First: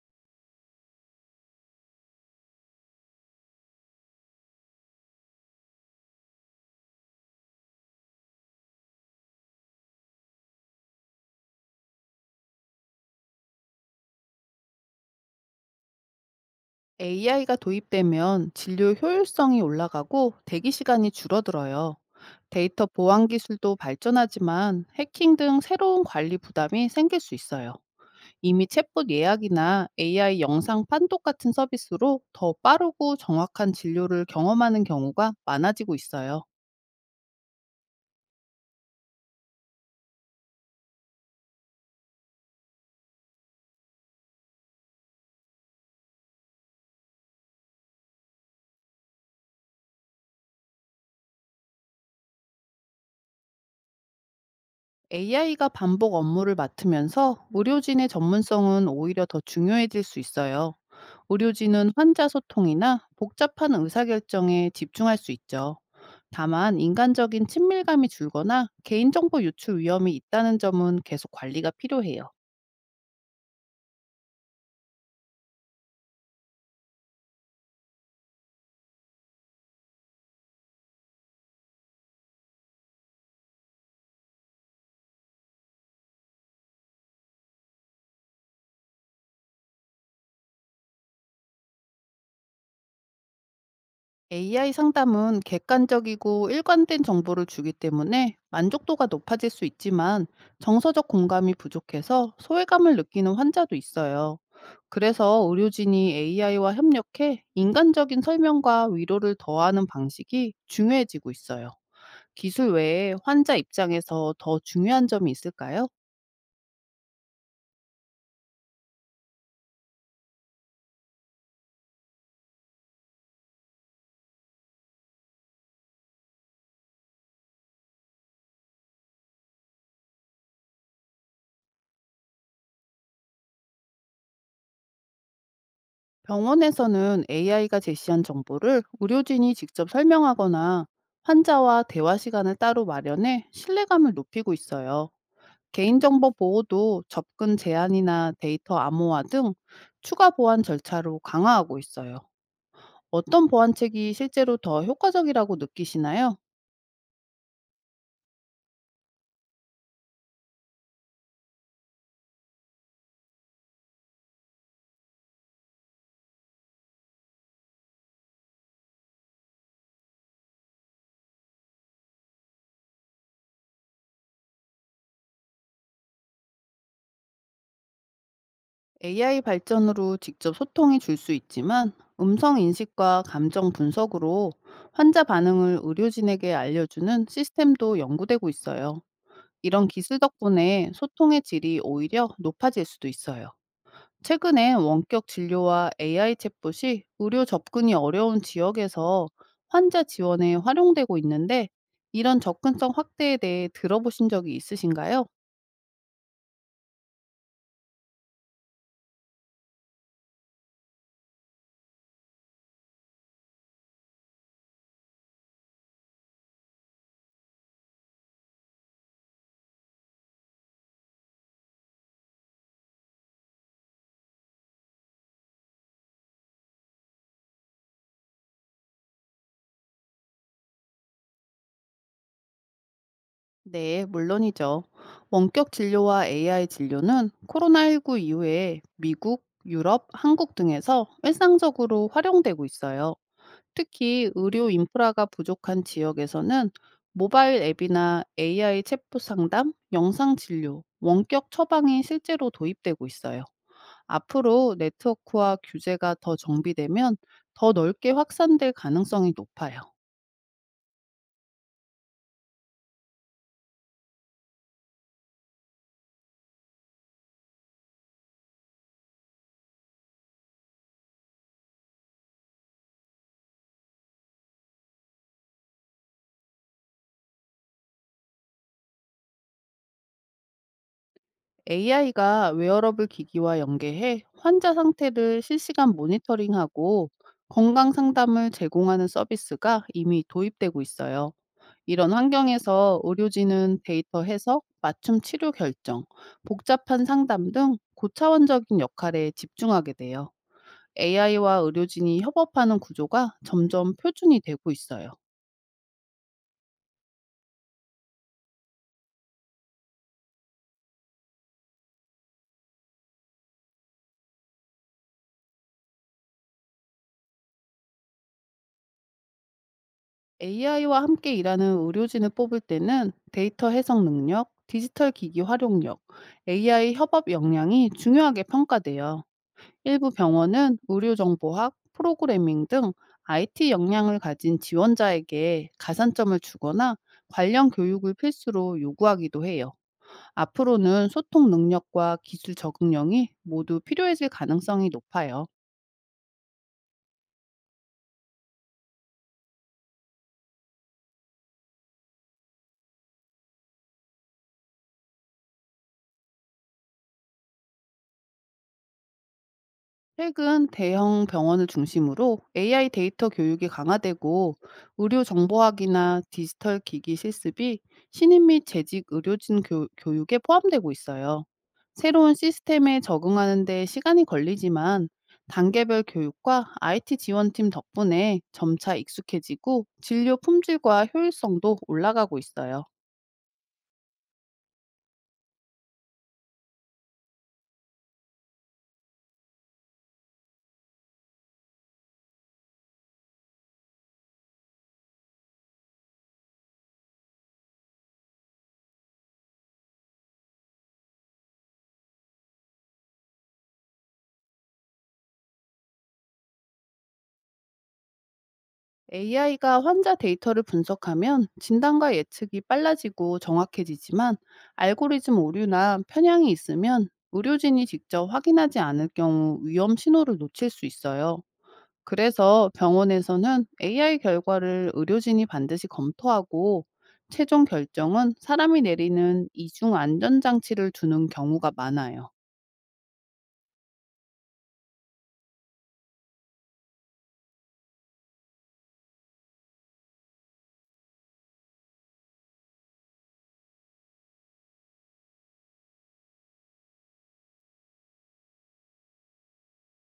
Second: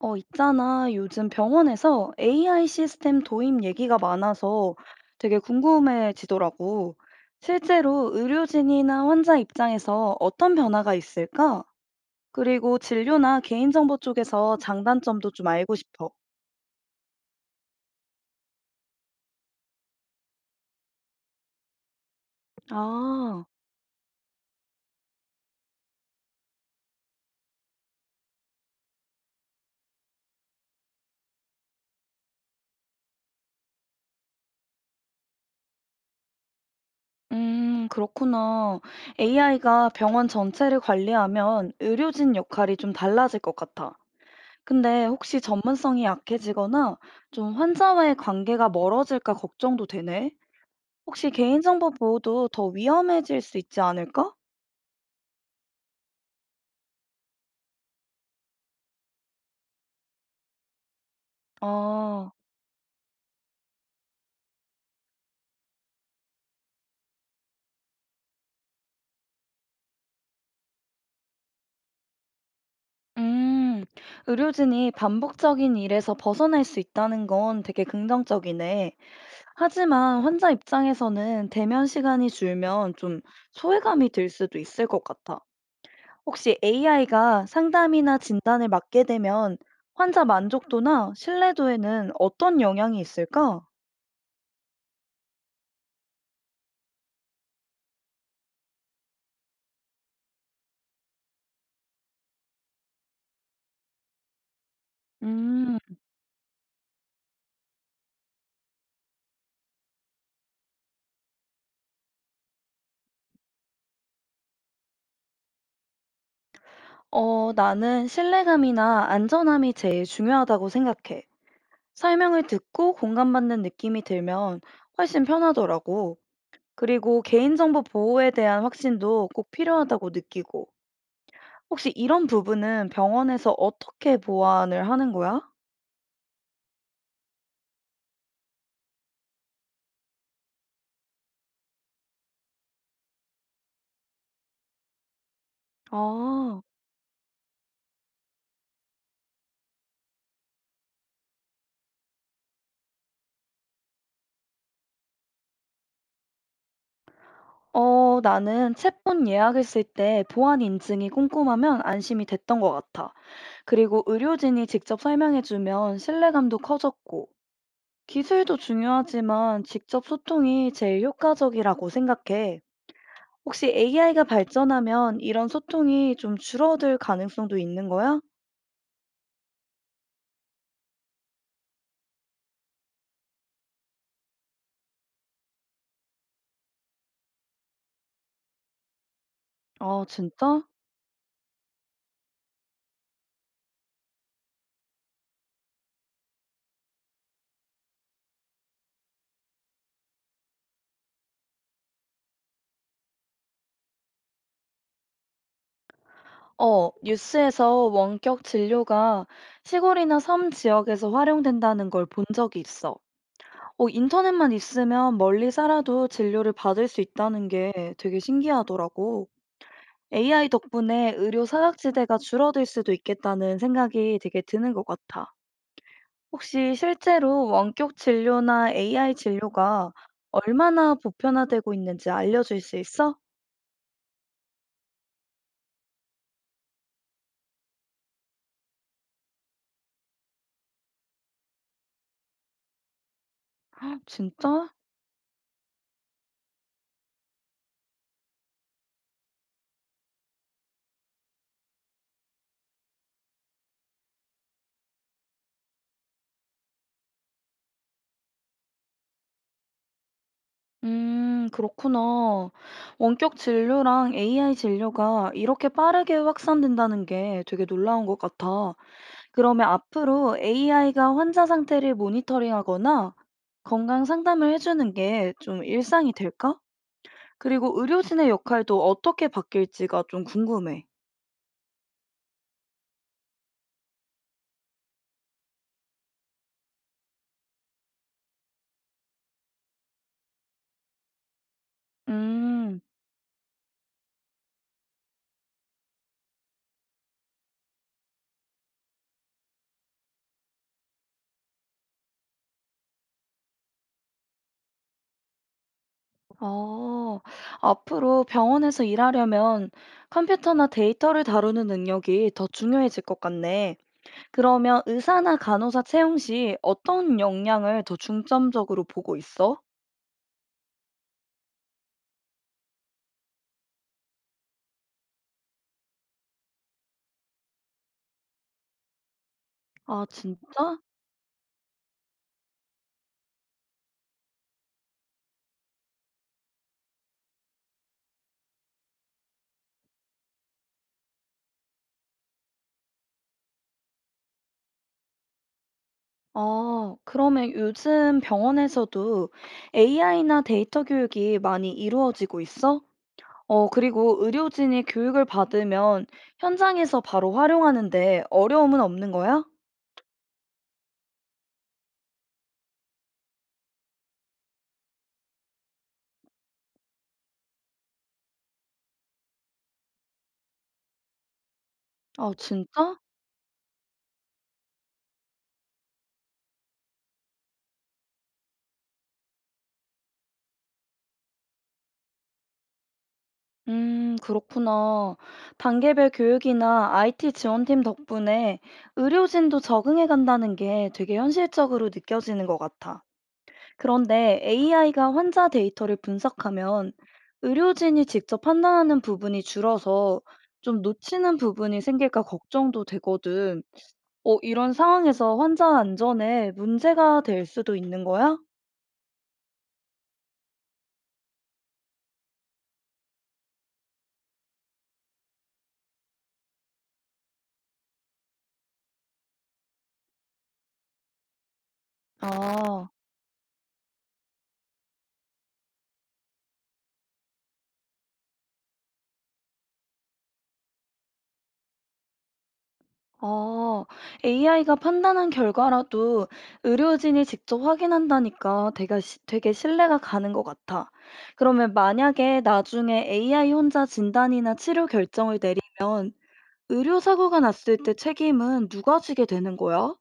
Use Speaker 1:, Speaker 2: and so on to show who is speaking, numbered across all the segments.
Speaker 1: 있잖아. 요즘 병원에서 AI 시스템 도입 얘기가 많아서 되게 궁금해지더라고. 실제로 의료진이나 환자 입장에서 어떤 변화가 있을까? 그리고 진료나 개인정보 쪽에서 장단점도 좀 알고 싶어.
Speaker 2: AI가 도입되면 진료 효율성이 올라가고 대기 시간이 줄어들어요. 데이터 보안
Speaker 1: 아,
Speaker 2: 기술도 발전하지만 해킹 등 새로운 관리 부담이 생길 수 있어요. 이미 챗봇 예약이나 AI 영상 판독 같은 서비스로 더 빠르고 정확한 진료를 경험하는 경우가 많아지고 있어요.
Speaker 1: 그렇구나. AI가 병원 전체를 관리하면 의료진 역할이 좀 달라질 것 같아. 근데 혹시 전문성이 약해지거나 좀 환자와의 관계가 멀어질까 걱정도 되네. 혹시 개인정보 보호도 더 위험해질 수 있지 않을까?
Speaker 2: AI가 반복 업무를 맡으면서 의료진의 전문성은 오히려 더 중요해질 수 있어요. 의료진은 환자
Speaker 1: 아,
Speaker 2: 소통이나 복잡한 의사결정에 집중할 수 있죠. 다만 인간적인 친밀감이 줄거나 개인정보 유출 위험이 있다는 점은 계속 관리가 필요해요.
Speaker 1: 음, 의료진이 반복적인 일에서 벗어날 수 있다는 건 되게 긍정적이네. 하지만 환자 입장에서는 대면 시간이 줄면 좀 소외감이 들 수도 있을 것 같아. 혹시 AI가 상담이나 진단을 맡게 되면 환자 만족도나 신뢰도에는 어떤 영향이 있을까?
Speaker 2: AI 상담은 객관적이고 일관된 정보를 주기 때문에 만족도가 높아질 수 있지만, 정서적 공감이 부족해서 소외감을 느끼는 환자도 있어요. 그래서
Speaker 1: 음,
Speaker 2: 의료진이 AI와 협력해 인간적인 설명과 위로를 더하는 방식이 중요해지고 있어요. 기술 외에 환자 입장에서 더 중요한 점이 있을까요?
Speaker 1: 나는 신뢰감이나 안전함이 제일 중요하다고 생각해. 설명을 듣고 공감받는 느낌이 들면 훨씬 편하더라고. 그리고 개인정보 보호에 대한 확신도 꼭 필요하다고 느끼고. 혹시 이런 부분은 병원에서 어떻게 보완을 하는 거야?
Speaker 2: 병원에서는 AI가 제시한 정보를 의료진이 직접 설명하거나 환자와 대화 시간을 따로 마련해 신뢰감을 높이고 있어요. 개인정보
Speaker 1: 아,
Speaker 2: 보호도 접근 제한이나 데이터 암호화 등 추가 보안 절차로 강화하고 있어요. 어떤 보안책이 실제로 더 효과적이라고 느끼시나요?
Speaker 1: 나는 챗폰 예약을 쓸 때 보안 인증이 꼼꼼하면 안심이 됐던 것 같아. 그리고 의료진이 직접 설명해주면 신뢰감도 커졌고. 기술도 중요하지만 직접 소통이 제일 효과적이라고 생각해. 혹시 AI가 발전하면 이런 소통이 좀 줄어들 가능성도 있는 거야?
Speaker 2: AI 발전으로 직접 소통해 줄 수 있지만, 음성 인식과 감정 분석으로 환자 반응을 의료진에게 알려주는 시스템도 연구되고 있어요. 이런
Speaker 1: 아,
Speaker 2: 기술
Speaker 1: 진짜?
Speaker 2: 덕분에 소통의 질이 오히려 높아질 수도 있어요. 최근에 원격 진료와 AI 챗봇이 의료 접근이 어려운 지역에서 환자 지원에 활용되고 있는데, 이런 접근성 확대에 대해 들어보신 적이 있으신가요?
Speaker 1: 뉴스에서 원격 진료가 시골이나 섬 지역에서 활용된다는 걸 본 적이 있어. 인터넷만 있으면 멀리 살아도 진료를 받을 수 있다는 게 되게 신기하더라고. AI 덕분에 의료 사각지대가 줄어들 수도 있겠다는 생각이 되게 드는 것 같아. 혹시 실제로 원격 진료나 AI 진료가 얼마나 보편화되고 있는지 알려줄 수 있어?
Speaker 2: 네, 물론이죠. 원격 진료와 AI 진료는 코로나19 이후에 미국, 유럽, 한국 등에서 일상적으로 활용되고 있어요.
Speaker 1: 헉,
Speaker 2: 특히 의료
Speaker 1: 진짜?
Speaker 2: 인프라가 부족한 지역에서는 모바일 앱이나 AI 챗봇 상담, 영상 진료, 원격 처방이 실제로 도입되고 있어요. 앞으로 네트워크와 규제가 더 정비되면 더 넓게 확산될 가능성이 높아요.
Speaker 1: 그렇구나. 원격 진료랑 AI 진료가 이렇게 빠르게 확산된다는 게 되게 놀라운 것 같아. 그러면 앞으로 AI가 환자 상태를 모니터링하거나 건강 상담을 해주는 게 좀 일상이 될까? 그리고 의료진의 역할도 어떻게 바뀔지가 좀 궁금해.
Speaker 2: AI가 웨어러블 기기와 연계해 환자 상태를 실시간 모니터링하고 건강 상담을 제공하는 서비스가 이미 도입되고 있어요. 이런
Speaker 1: 음.
Speaker 2: 환경에서 의료진은 데이터 해석, 맞춤 치료 결정, 복잡한 상담 등 고차원적인 역할에 집중하게 돼요. AI와 의료진이 협업하는 구조가 점점 표준이 되고 있어요.
Speaker 1: 어, 앞으로 병원에서 일하려면 컴퓨터나 데이터를 다루는 능력이 더 중요해질 것 같네. 그러면 의사나 간호사 채용 시 어떤 역량을 더 중점적으로 보고 있어?
Speaker 2: AI와 함께 일하는 의료진을 뽑을 때는 데이터 해석 능력, 디지털 기기 활용력, AI 협업 역량이 중요하게 평가돼요.
Speaker 1: 아,
Speaker 2: 일부 병원은
Speaker 1: 진짜?
Speaker 2: 의료정보학, 프로그래밍 등 IT 역량을 가진 지원자에게 가산점을 주거나 관련 교육을 필수로 요구하기도 해요. 앞으로는 소통 능력과 기술 적응력이 모두 필요해질 가능성이 높아요.
Speaker 1: 아, 그러면 요즘 병원에서도 AI나 데이터 교육이 많이 이루어지고 있어? 그리고 의료진이 교육을 받으면 현장에서 바로 활용하는데 어려움은 없는 거야?
Speaker 2: 최근 대형 병원을 중심으로 AI 데이터 교육이 강화되고, 의료 정보학이나 디지털 기기 실습이 신입 및 재직 의료진 교, 육에 포함되고 있어요.
Speaker 1: 아,
Speaker 2: 새로운
Speaker 1: 진짜?
Speaker 2: 시스템에 적응하는 데 시간이 걸리지만, 단계별 교육과 IT 지원팀 덕분에 점차 익숙해지고 진료 품질과 효율성도 올라가고 있어요.
Speaker 1: 그렇구나. 단계별 교육이나 IT 지원팀 덕분에 의료진도 적응해 간다는 게 되게 현실적으로 느껴지는 것 같아. 그런데 AI가 환자 데이터를 분석하면 의료진이 직접 판단하는 부분이 줄어서 좀 놓치는 부분이 생길까 걱정도 되거든. 이런 상황에서 환자 안전에 문제가 될 수도 있는 거야?
Speaker 2: AI가 환자 데이터를 분석하면 진단과 예측이 빨라지고 정확해지지만, 알고리즘 오류나 편향이 있으면 의료진이 직접 확인하지 않을 경우 위험 신호를 놓칠 수 있어요. 그래서
Speaker 1: 아.
Speaker 2: 병원에서는 AI 결과를 의료진이 반드시 검토하고, 최종 결정은 사람이 내리는 이중 안전장치를 두는 경우가 많아요.
Speaker 1: 아, AI가 판단한 결과라도 의료진이 직접 확인한다니까 되게, 되게 신뢰가 가는 것 같아. 그러면 만약에 나중에 AI 혼자 진단이나 치료 결정을 내리면 의료사고가 났을 때 책임은 누가 지게 되는 거야?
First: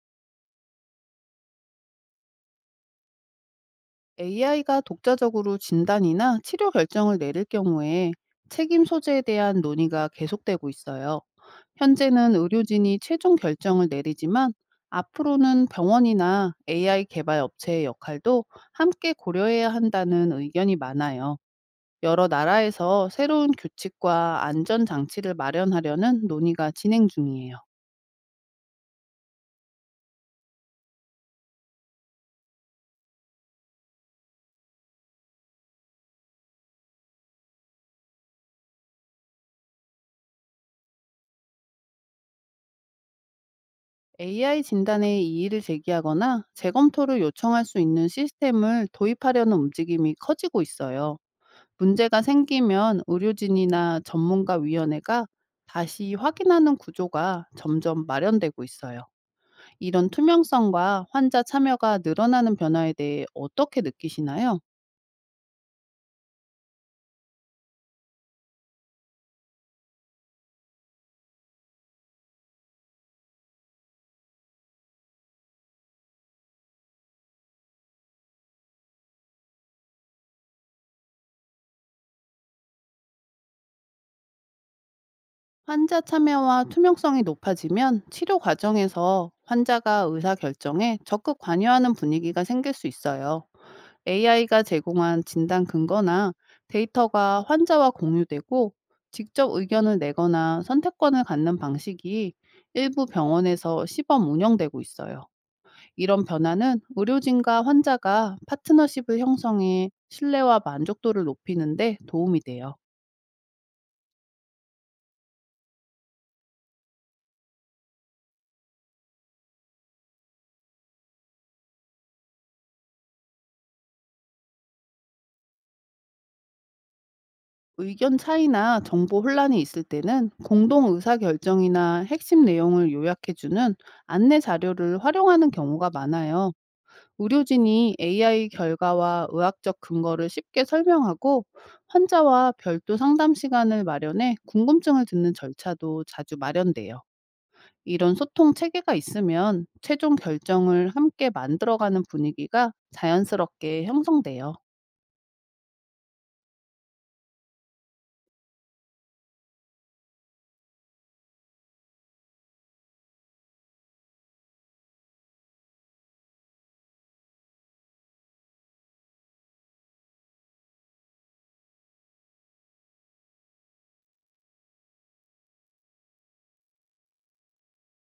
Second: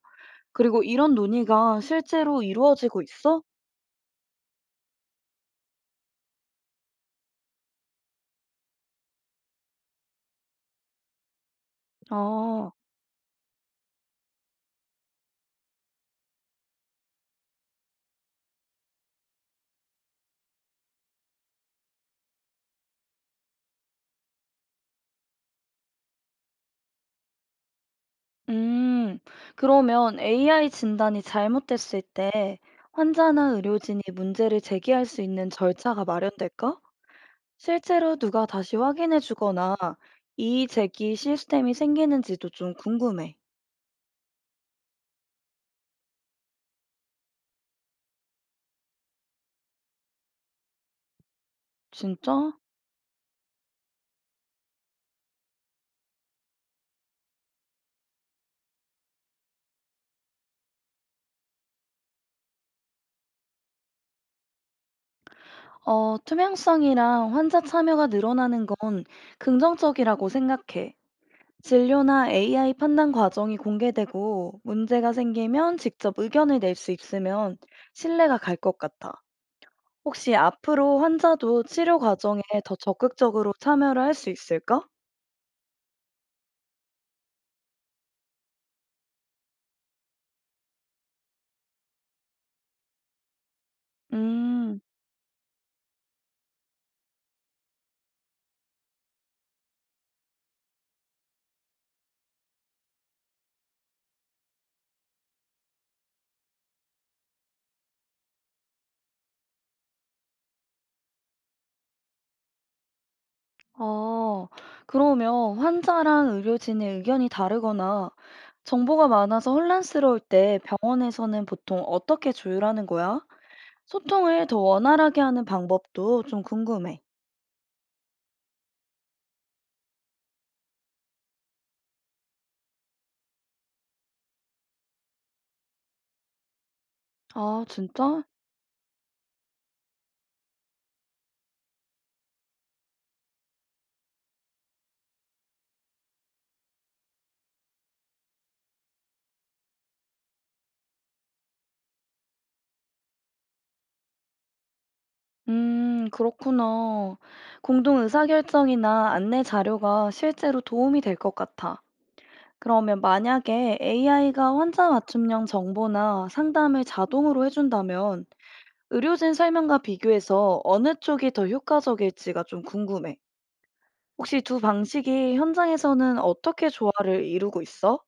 Speaker 1: 그리고 이런 논의가 실제로 이루어지고 있어?
Speaker 2: AI가 독자적으로 진단이나 치료 결정을 내릴 경우에 책임 소재에 대한 논의가 계속되고 있어요. 현재는
Speaker 1: 아,
Speaker 2: 의료진이 최종 결정을 내리지만, 앞으로는 병원이나 AI 개발 업체의 역할도 함께 고려해야 한다는 의견이 많아요. 여러 나라에서 새로운 규칙과 안전 장치를 마련하려는 논의가 진행 중이에요.
Speaker 1: 음, 그러면 AI 진단이 잘못됐을 때 환자나 의료진이 문제를 제기할 수 있는 절차가 마련될까? 실제로 누가 다시 확인해 주거나 이의 제기 시스템이 생기는지도 좀 궁금해.
Speaker 2: AI 진단에 이의를 제기하거나 재검토를 요청할 수 있는 시스템을 도입하려는 움직임이 커지고 있어요. 문제가
Speaker 1: 진짜?
Speaker 2: 생기면 의료진이나 전문가 위원회가 다시 확인하는 구조가 점점 마련되고 있어요. 이런 투명성과 환자 참여가 늘어나는 변화에 대해 어떻게 느끼시나요?
Speaker 1: 투명성이랑 환자 참여가 늘어나는 건 긍정적이라고 생각해. 진료나 AI 판단 과정이 공개되고 문제가 생기면 직접 의견을 낼 수 있으면 신뢰가 갈 것 같아. 혹시 앞으로 환자도 치료 과정에 더 적극적으로 참여를 할 수 있을까?
Speaker 2: 환자 참여와 투명성이 높아지면 치료 과정에서 환자가 의사 결정에 적극 관여하는 분위기가 생길 수 있어요. AI가
Speaker 1: 음.
Speaker 2: 제공한 진단 근거나 데이터가 환자와 공유되고, 직접 의견을 내거나 선택권을 갖는 방식이 일부 병원에서 시범 운영되고 있어요. 이런 변화는 의료진과 환자가 파트너십을 형성해 신뢰와 만족도를 높이는데 도움이 돼요.
Speaker 1: 아, 그러면 환자랑 의료진의 의견이 다르거나 정보가 많아서 혼란스러울 때 병원에서는 보통 어떻게 조율하는 거야? 소통을 더 원활하게 하는 방법도 좀 궁금해.
Speaker 2: 의견 차이나 정보 혼란이 있을 때는 공동 의사 결정이나 핵심 내용을 요약해주는 안내 자료를 활용하는 경우가 많아요.
Speaker 1: 아,
Speaker 2: 의료진이
Speaker 1: 진짜?
Speaker 2: AI 결과와 의학적 근거를 쉽게 설명하고, 환자와 별도 상담 시간을 마련해 궁금증을 듣는 절차도 자주 마련돼요. 이런 소통 체계가 있으면 최종 결정을 함께 만들어가는 분위기가 자연스럽게 형성돼요.
Speaker 1: 그렇구나. 공동 의사결정이나 안내 자료가 실제로 도움이 될 것 같아. 그러면 만약에 AI가 환자 맞춤형 정보나 상담을 자동으로 해준다면 의료진 설명과 비교해서 어느 쪽이 더 효과적일지가 좀 궁금해. 혹시 두 방식이 현장에서는 어떻게 조화를 이루고 있어?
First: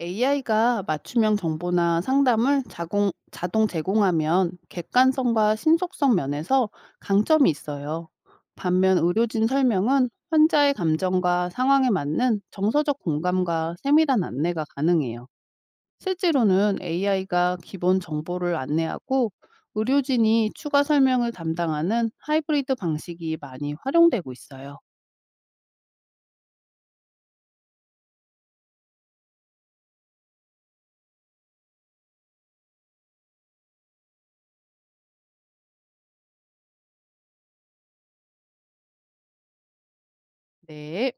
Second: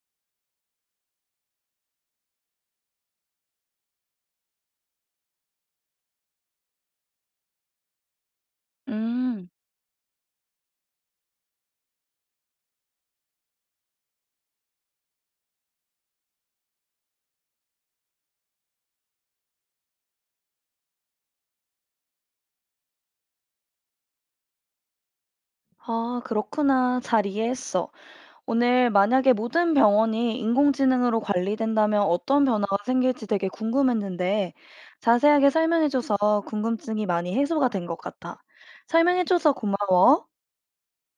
Speaker 2: AI가 맞춤형 정보나 상담을 자동 제공하면 객관성과 신속성 면에서 강점이 있어요. 반면 의료진
Speaker 1: 음,
Speaker 2: 설명은 환자의 감정과 상황에 맞는 정서적 공감과 세밀한 안내가 가능해요. 실제로는 AI가 기본 정보를 안내하고 의료진이 추가 설명을 담당하는 하이브리드 방식이 많이 활용되고 있어요.
Speaker 1: 아, 그렇구나. 잘 이해했어. 오늘 만약에 모든 병원이 인공지능으로 관리된다면 어떤 변화가 생길지 되게 궁금했는데 자세하게 설명해줘서 궁금증이 많이 해소가 된 것 같아. 설명해줘서 고마워.
Speaker 2: 네.